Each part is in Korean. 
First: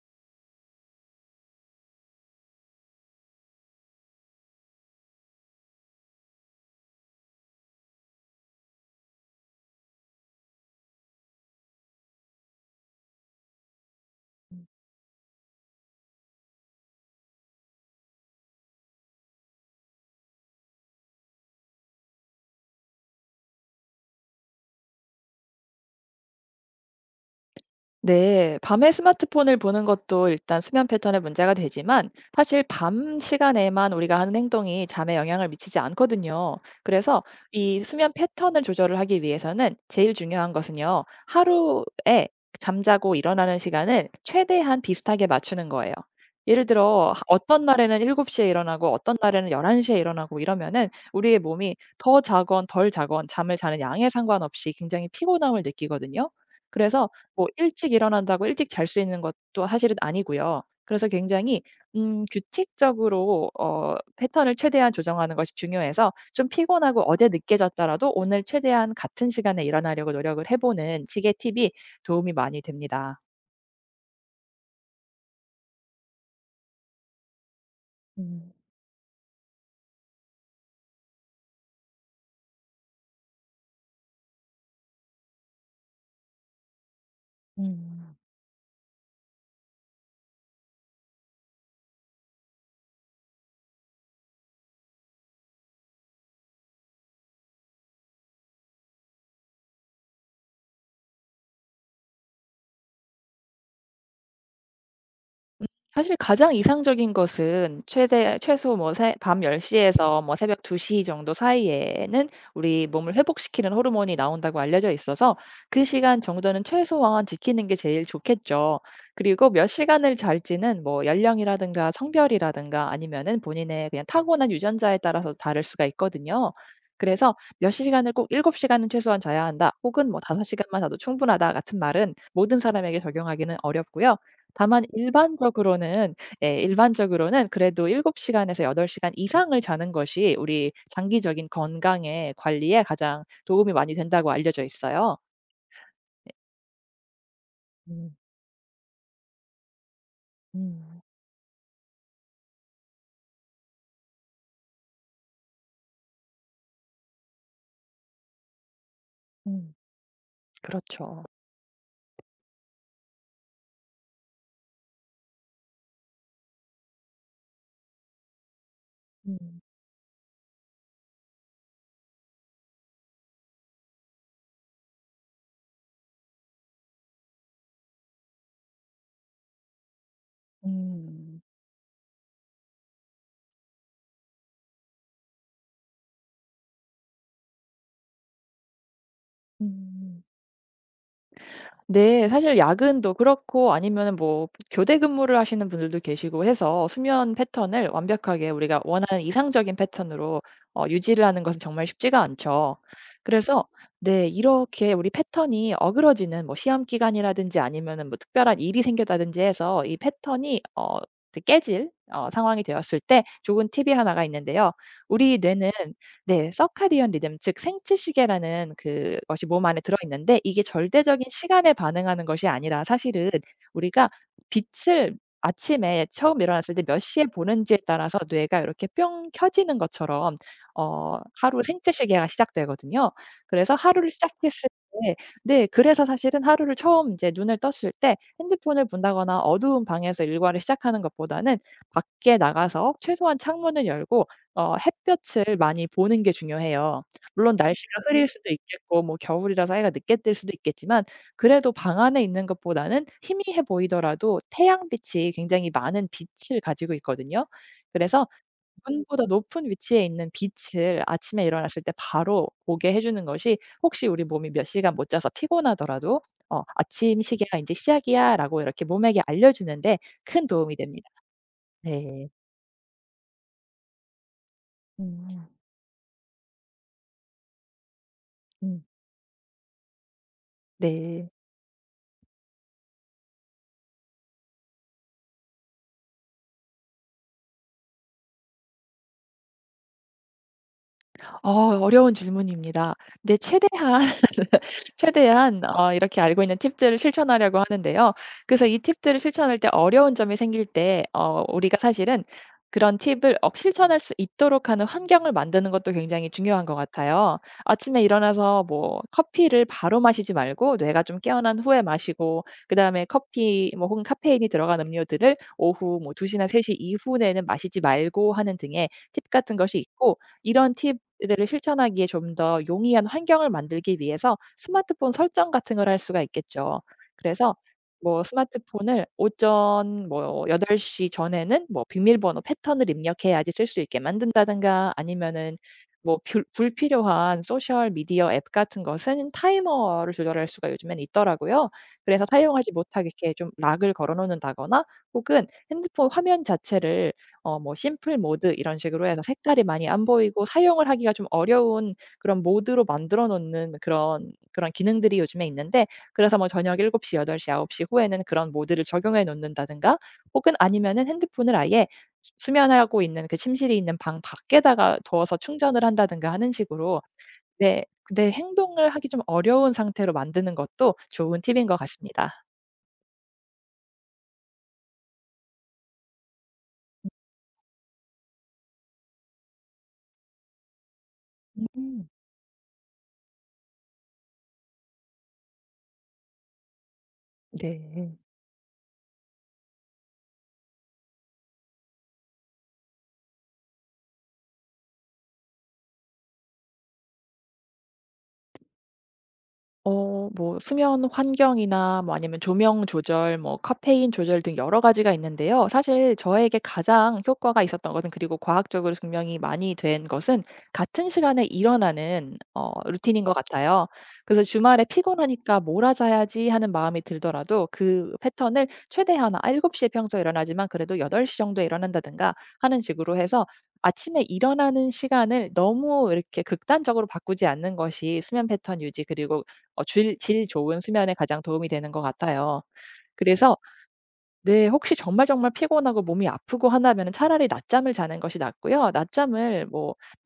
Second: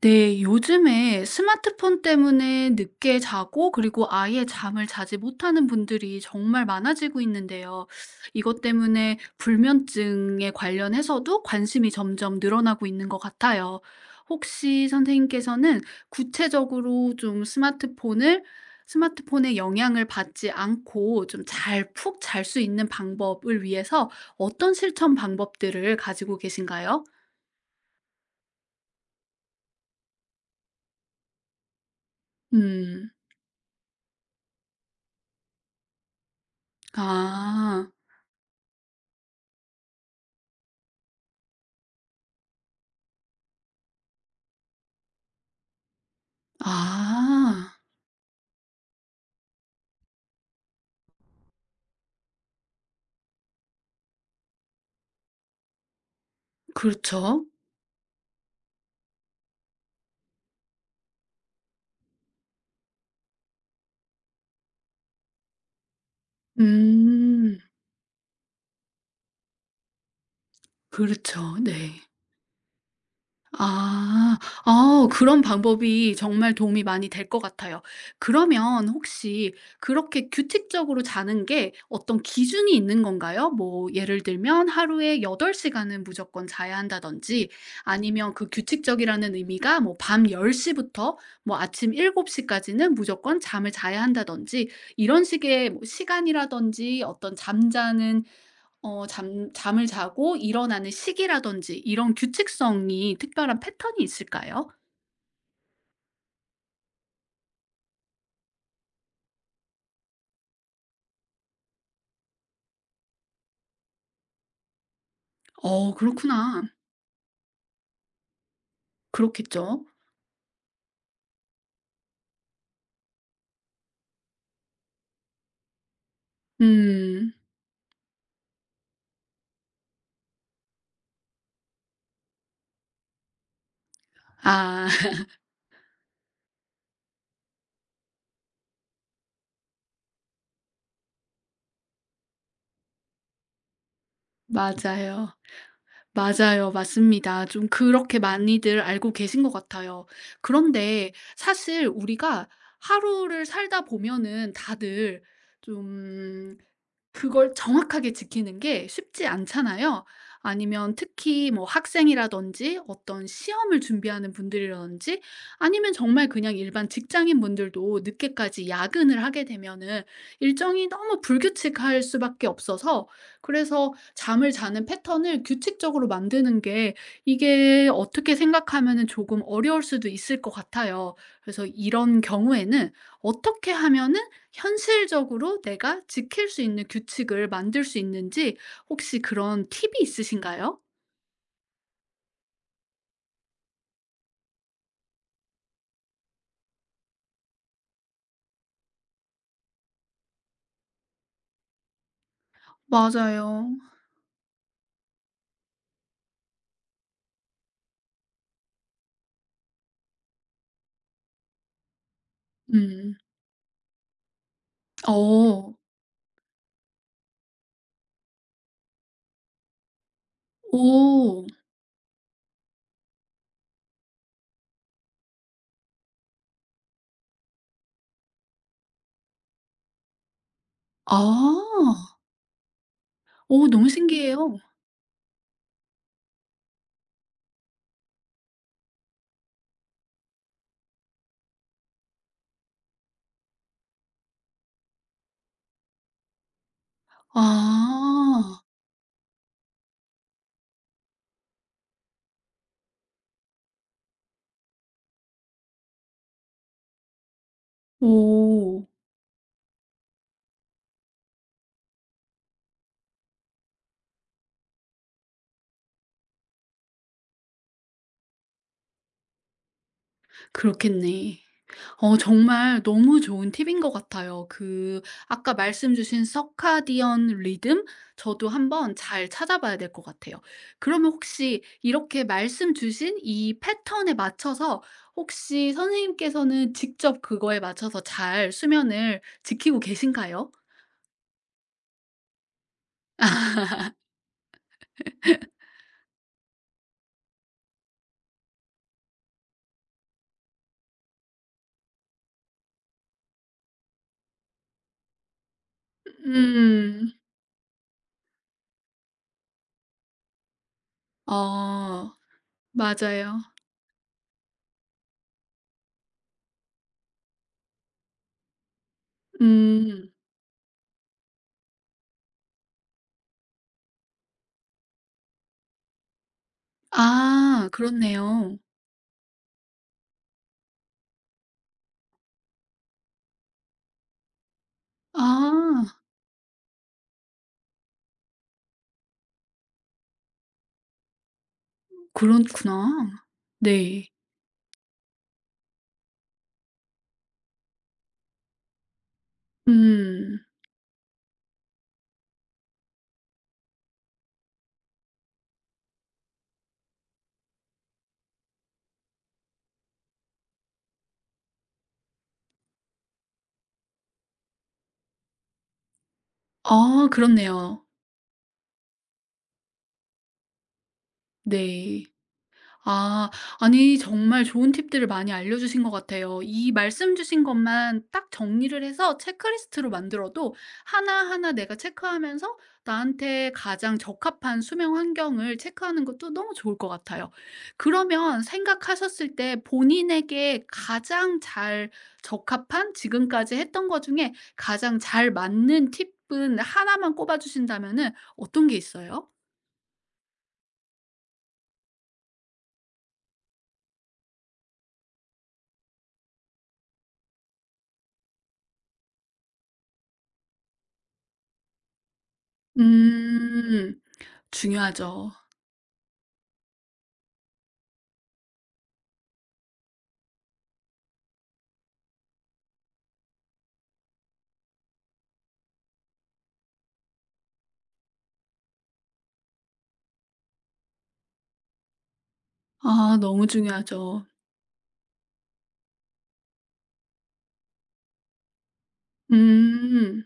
네, 요즘에 스마트폰 때문에 늦게 자고 그리고 아예 잠을 자지 못하는 분들이 정말 많아지고 있는데요. 이것 때문에 불면증에 관련해서도 관심이 점점 늘어나고 있는 것 같아요. 음. 혹시 선생님께서는 구체적으로 좀 스마트폰을 스마트폰의 영향을 받지 않고 좀 잘 푹 잘 수 있는 방법을 위해서 어떤 실천 방법들을 가지고 계신가요? 네, 밤에 스마트폰을 보는 것도 일단 수면 패턴에 문제가 되지만 사실 음. 밤 시간에만 우리가 하는 행동이 잠에 영향을 미치지 않거든요. 그래서 이 아. 수면 패턴을 조절을 하기 위해서는 제일 중요한 것은요. 하루에 잠자고 일어나는 시간을 최대한 비슷하게 맞추는 거예요. 예를 들어 어떤 아. 날에는 7시에 일어나고 어떤 날에는 11시에 일어나고 이러면은 우리의 몸이 더 자건 덜 자건 잠을 자는 양에 상관없이 굉장히 피곤함을 느끼거든요. 그래서 그렇죠. 뭐 일찍 일어난다고 일찍 잘 수 있는 것도 사실은 아니고요. 그래서 굉장히 규칙적으로 패턴을 최대한 조정하는 것이 중요해서 좀 피곤하고 어제 늦게 음. 잤더라도 오늘 최대한 같은 시간에 일어나려고 노력을 해 보는 시계 그렇죠. 팁이 네. 도움이 많이 됩니다. 아. 아, 그런 방법이 정말 도움이 많이 될 것 같아요. 음. 그러면 혹시 그렇게 규칙적으로 자는 게 어떤 기준이 있는 건가요? 뭐 예를 들면 하루에 8 시간은 무조건 자야 한다든지, 음. 아니면 그 규칙적이라는 의미가 뭐 밤 10 시부터 뭐 아침 7 시까지는 무조건 잠을 자야 한다든지, 이런 식의 뭐 시간이라든지 어떤 잠자는, 어 잠 잠을 자고 일어나는 시기라든지 이런 규칙성이 특별한 패턴이 있을까요? 음 사실 가장 이상적인 것은 최대 최소 뭐 새 밤 10 에서 뭐 새벽 2시 정도 사이에는 우리 몸을 회복시키는 호르몬이 나온다고 알려져 있어서 그 어, 시간 그렇구나. 정도는 최소한 지키는 게 제일 좋겠죠. 그리고 몇 그렇겠죠. 시간을 잘지는 뭐 연령이라든가 성별이라든가 아니면은 본인의 그냥 타고난 유전자에 따라서 다를 수가 있거든요. 음. 그래서 "몇 시간을 꼭 7 시간은 최소한 자야 한다." 혹은 뭐 "5 시간만 자도 충분하다." 같은 말은 모든 사람에게 적용하기는 어렵고요. 다만 아 일반적으로는 예 일반적으로는 그래도 7 시간에서 8 시간 이상을 자는 것이 우리 장기적인 건강에 관리에 가장 도움이 많이 된다고 알려져 있어요. 맞아요. 맞아요, 맞습니다. 좀 음. 그렇게 많이들 알고 계신 것 같아요. 음. 그런데 사실 우리가 하루를 살다 보면은 다들 좀 그걸 정확하게 지키는 게 쉽지 음. 않잖아요. 아니면 그렇죠. 특히 뭐 학생이라든지 어떤 시험을 준비하는 분들이라든지, 아니면 정말 그냥 일반 직장인 분들도 늦게까지 야근을 하게 음. 되면은 일정이 너무 불규칙할 수밖에 없어서, 그래서 잠을 자는 패턴을 규칙적으로 만드는 게, 이게 어떻게 생각하면은 조금 어려울 수도 있을 것 같아요. 음. 그래서 이런 경우에는 어떻게 하면은 현실적으로 내가 지킬 수 있는 규칙을 만들 수 있는지, 혹시 그런 팁이 음. 있으신가요? 네. 사실 야근도 그렇고 아니면 뭐 교대 근무를 하시는 분들도 계시고 해서 수면 패턴을 완벽하게 우리가 원하는 이상적인 패턴으로 유지를 하는 것은 정말 쉽지가 않죠. 그래서 맞아요. 네 이렇게 우리 패턴이 어그러지는 뭐 시험 기간이라든지 아니면은 뭐 특별한 일이 생겼다든지 해서 이 패턴이 깨질 상황이 되었을 음. 때 좋은 팁이 하나가 있는데요. 우리 뇌는 어. 네. 서카디언 리듬 즉 생체 시계라는 그것이 몸 안에 들어 있는데 이게 절대적인 오. 시간에 반응하는 것이 아니라 사실은 우리가 빛을 아침에 처음 일어났을 때 몇 시에 보는지에 따라서 뇌가 이렇게 뿅 켜지는 것처럼 아. 하루 생체 시계가 시작되거든요. 오, 그래서 너무 하루를 신기해요. 시작했을 때 네 그래서 사실은 하루를 처음 이제 눈을 떴을 때 핸드폰을 본다거나 어두운 방에서 일과를 시작하는 것보다는 밖에 나가서 최소한 창문을 열고 햇볕을 많이 보는 게 중요해요. 물론 날씨가 흐릴 수도 아. 있겠고 뭐 겨울이라서 해가 늦게 뜰 수도 있겠지만 그래도 방 안에 있는 것보다는 희미해 보이더라도 태양빛이 굉장히 많은 빛을 가지고 있거든요. 그래서 오. 문보다 높은 위치에 있는 빛을 아침에 일어났을 때 바로 보게 해 주는 것이 혹시 우리 몸이 몇 시간 못 자서 피곤하더라도 "아침 시계가 인제 시작이야."라고 이렇게 몸에게 알려 주는 데 큰 도움이 됩니다. 그렇겠네. 어, 네. 정말 너무 좋은 팁인 것 같아요. 그, 음. 아까 말씀 주신 서카디언 리듬, 저도 음. 한번 잘 찾아봐야 될 것 같아요. 그러면 네. 혹시 이렇게 말씀 주신 이 패턴에 맞춰서, 혹시 선생님께서는 직접 그거에 맞춰서 잘 수면을 지키고 계신가요? 어 어려운 질문입니다. 근데 최대한 최대한 이렇게 알고 있는 팁들을 실천하려고 하는데요. 그래서 이 팁들을 실천할 때 어려운 점이 생길 때 우리가 사실은 그런 팁을 실천할 수 있도록 하는 환경을 만드는 것도 굉장히 중요한 것 음. 같아요. 아침에 일어나서 뭐 커피를 바로 마시지 말고 뇌가 좀 깨어난 후에 어, 마시고 그다음에 맞아요. 커피 뭐 혹은 카페인이 들어간 음료들을 오후 뭐 2 시나 3시 이후에는 마시지 말고 하는 등의 팁 같은 것이 음. 있고 이런 팁 이들을 실천하기에 좀 더 용이한 환경을 만들기 위해서 스마트폰 설정 같은 걸 할 수가 있겠죠. 그래서 아, 뭐 그렇네요. 스마트폰을 오전 뭐8시 전에는 뭐 비밀번호 패턴을 입력해야지 쓸 수 있게 만든다든가 아니면은 아, 뭐 불 불필요한 소셜 미디어 앱 같은 것은 타이머를 조절할 수가 요즘에는 있더라고요. 그래서 사용하지 못하게 그렇구나. 이렇게 좀 락을 네. 걸어 놓는다거나 혹은 핸드폰 화면 자체를 뭐 심플 모드 이런 식으로 해서 색깔이 많이 안 음. 보이고 사용을 하기가 좀 어려운 그런 모드로 만들어 놓는 그런 기능들이 요즘에 있는데 그래서 뭐 저녁 7 시, 8 시, 9시 후에는 그런 모드를 적용해 놓는다든가 혹은 아니면은 핸드폰을 아예 수 수면하고 있는 그 침실이 있는 방 밖에다가 두어서 충전을 한다든가 하는 식으로 아, 내 그렇네요. 내 행동을 하기 좀 어려운 상태로 만드는 것도 좋은 팁인 것 네. 같습니다. 아, 아니, 정말 좋은 팁들을 많이 알려주신 것 같아요. 이 말씀 주신 것만 딱 정리를 해서 체크리스트로 만들어도, 하나하나 내가 음 체크하면서 나한테 가장 적합한 수면 환경을 체크하는 것도 너무 좋을 것 같아요. 네. 그러면 생각하셨을 때 본인에게 가장 잘 적합한, 지금까지 했던 것 중에 가장 잘 맞는 팁은 하나만 꼽아 주신다면은 어떤 게 있어요? 뭐 수면 환경이나 뭐 아니면 조명 조절 뭐 카페인 조절 등 여러 가지가 있는데요. 사실 저에게 가장 효과가 있었던 것은 그리고 과학적으로 증명이 많이 된 것은 같은 시간에 일어나는 루틴인 것 같아요. 음. 그래서 주말에 중요하죠. '피곤하니까 몰아자야지.' 하는 마음이 들더라도 그 패턴을 최대한 일7시에 평소에 일어나지만 그래도 8시 정도에 일어난다든가.' 하는 식으로 해서 아침에 일어나는 시간을 너무 이렇게 극단적으로 바꾸지 않는 것이 수면 패턴 유지 그리고 질 좋은 수면에 가장 도움이 되는 것 같아요. 네. 아, 너무 그래서 중요하죠. 네. 혹시 정말 정말 피곤하고 몸이 아프고 하다면 차라리 낮잠을 자는 것이 낫고요. 낮잠을 뭐 음.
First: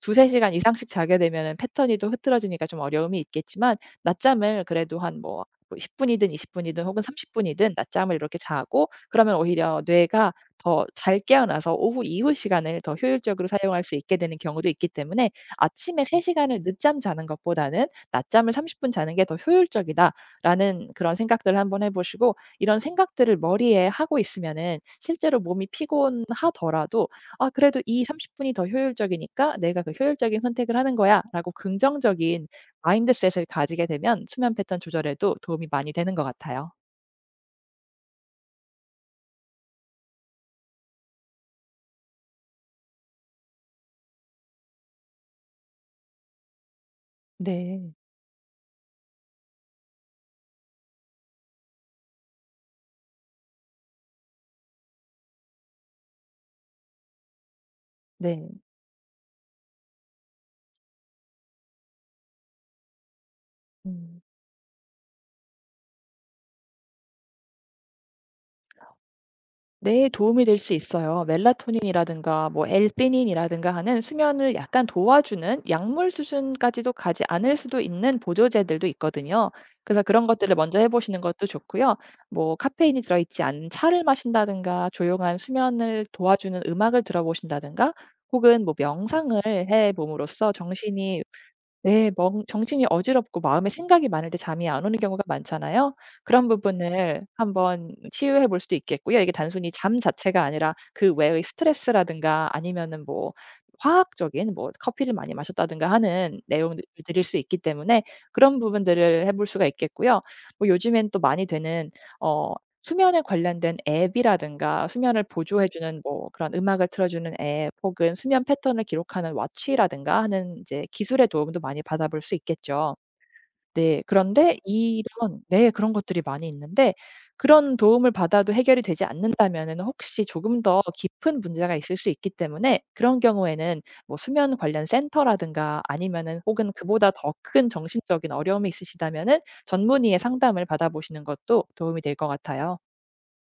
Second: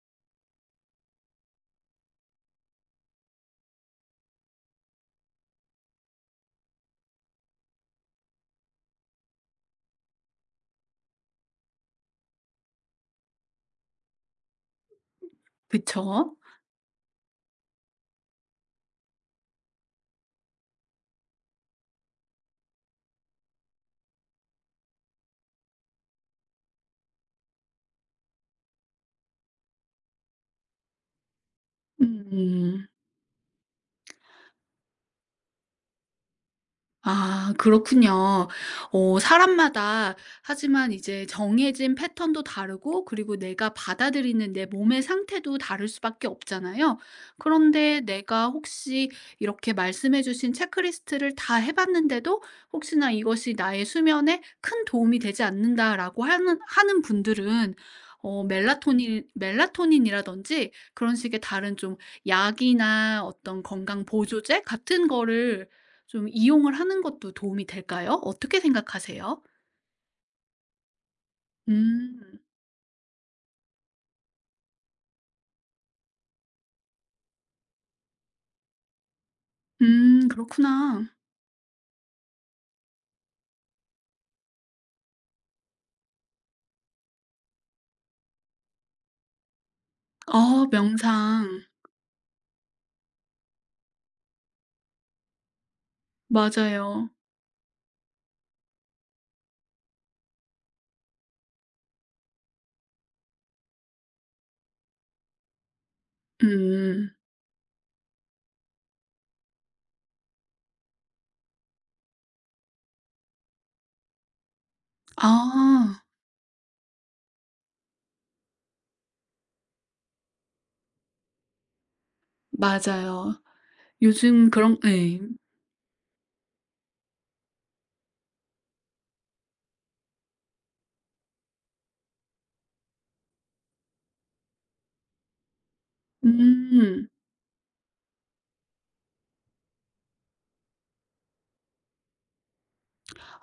두2-3 시간 이상씩 자게 되면 패턴이 또 흐트러지니까 좀 어려움이 있겠지만 낮잠을 그래도 한 뭐 뭐 십10 분이든 20 분이든 혹은 30 분이든 낮잠을 이렇게 자고 그러면 오히려 뇌가 더 잘 깨어나서 오후 이후 시간을 더 효율적으로 사용할 수 있게 되는 경우도 있기 때문에 '아침에 3 그쵸. 시간을 늦잠 자는 것보다는 낮잠을 30분 자는 게 더 효율적이다.'라는 그런 생각들을 한번 해 보시고 이런 생각들을 머리에 하고 있으면은 실제로 몸이 피곤하더라도 '아 그래도 이 30 분이 더 효율적이니까 내가 그 효율적인 선택을 하는 거야.'라고 긍정적인 음. 마인드셋을 가지게 되면 수면 패턴 조절에도 도움이 많이 되는 것 같아요. 아, 그렇군요. 어, 사람마다, 하지만 이제 정해진 패턴도 다르고, 그리고 내가 받아들이는 내 몸의 상태도 다를 수밖에 없잖아요. 네. 그런데 내가 혹시 이렇게 말씀해 주신 체크리스트를 다 해 봤는데도, 혹시나 '이것이 나의 수면에 큰 도움이 되지 않는다.'라고 하는 분들은 어, 네. 멜라토닌이라든지 그런 식의 다른 좀 약이나 어떤 건강 음. 보조제 같은 거를 좀 이용을 하는 것도 도움이 될까요? 어떻게 생각하세요? 네, 도움이 될 수 있어요. 음. 멜라토닌이라든가 뭐 엘피닌이라든가 하는 수면을 약간 도와주는 약물 수준까지도 가지 않을 수도 있는 보조제들도 있거든요. 그래서 그런 음, 것들을 먼저 그렇구나. 해보시는 것도 좋고요. 뭐 카페인이 들어있지 않은 차를 마신다든가 조용한 수면을 도와주는 음악을 들어보신다든가 혹은 뭐 명상을 해봄으로써 아, 정신이 명상. 네. 멍 정신이 어지럽고 마음에 생각이 많을 때 잠이 안 오는 경우가 많잖아요. 그런 맞아요. 부분을 한번 치유해 볼 수도 있겠고요. 이게 단순히 잠 자체가 아니라 그 외의 스트레스라든가 아니면은 뭐 화학적인 뭐 커피를 많이 마셨다든가 하는 내용을드 음. 들일 수 있기 때문에 그런 부분들을 해볼 수가 있겠고요. 뭐 요즘엔 또 많이 되는 어 수면에 관련된 앱이라든가 수면을 보조해 주는 아, 뭐 그런 음악을 틀어 주는 앱 혹은 수면 패턴을 기록하는 워치라든가 하는 이제 기술의 도움도 많이 받아볼 수 있겠죠. 맞아요. 네. 요즘 그런데 그런, 예. 이런 네 그런 것들이 많이 있는데 그런 도움을 받아도 해결이 되지 않는다면은 혹시 조금 더 깊은 문제가 있을 수 있기 때문에 그런 경우에는 뭐 수면 관련 센터라든가 아니면은 혹은 음. 그보다 더 큰 정신적인 어려움이 있으시다면은 전문의의 상담을 받아보시는 것도 도움이 될 것 같아요.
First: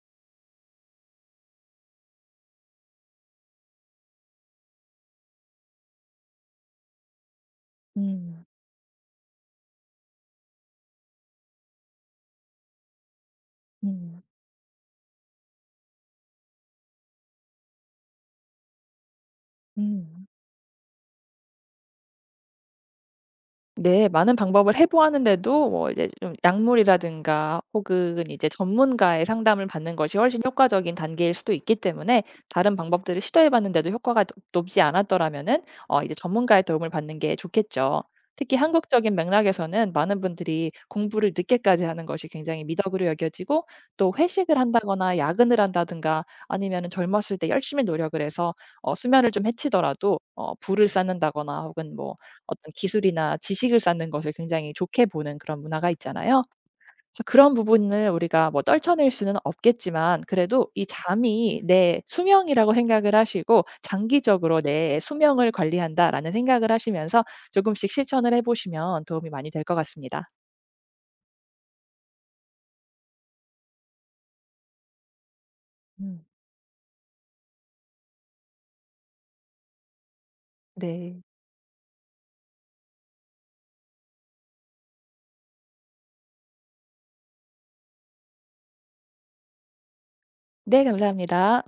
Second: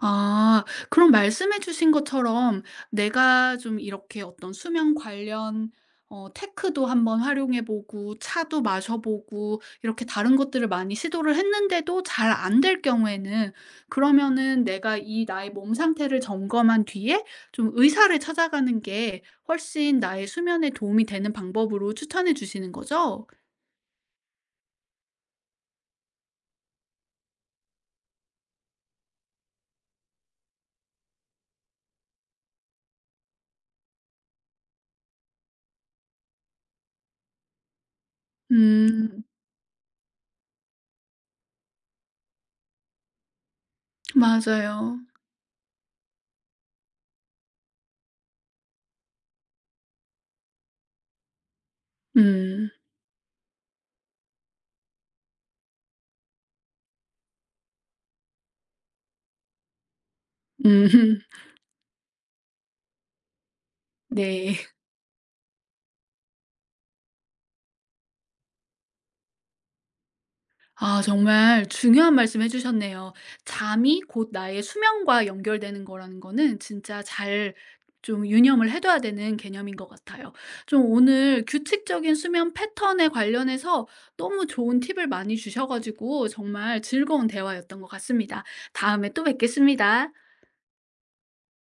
아. 그럼 말씀해 주신 것처럼 내가 좀 이렇게 어떤 수면 관련, 어, 테크도 한번 활용해 보고, 음. 차도 마셔 보고, 이렇게 다른 것들을 많이 시도를 했는데도 잘 안 될 경우에는, 음. 그러면은 내가 이 나의 몸 상태를 점검한 뒤에 좀 의사를 찾아가는 게 훨씬 음. 나의 수면에 도움이 되는 방법으로 추천해 주시는 거죠? 네. 많은 방법을 해 보았는데도 뭐 이제 좀 약물이라든가 혹은 이제 전문가의 상담을 받는 것이 훨씬 효과적인 단계일 수도 있기 때문에 다른 방법들을 시도해 봤는데도 효과가 높 높지 않았더라면은 이제 전문가의 도움을 받는 게 좋겠죠. 특히 한국적인 음. 맥락에서는 많은 분들이 공부를 늦게까지 하는 것이 굉장히 미덕으로 여겨지고 또 회식을 맞아요. 한다거나 야근을 한다든가 아니면은 젊었을 때 열심히 노력을 해서 수면을 좀 해치더라도 부를 쌓는다거나 혹은 뭐 음. 어떤 기술이나 지식을 쌓는 것을 굉장히 좋게 보는 그런 문화가 있잖아요. 그래서 그런 부분을 우리가 뭐 떨쳐낼 수는 없겠지만 그래도 이 음. 잠이 내 수명이라고 생각을 하시고 네. '장기적으로 내 수명을 관리한다.'라는 생각을 하시면서 조금씩 실천을 해 보시면 도움이 많이 될 것 같습니다. 아, 정말 중요한 말씀 해 주셨네요. 잠이 곧 나의 수면과 연결되는 거라는 음. 거는 진짜 잘 좀 유념을 해 둬야 되는 개념인 것 같아요. 좀 네. 오늘 규칙적인 수면 패턴에 관련해서 너무 좋은 팁을 많이 주셔 가지고 정말 즐거운 대화였던 것 같습니다. 다음에 또 뵙겠습니다. 네 감사합니다.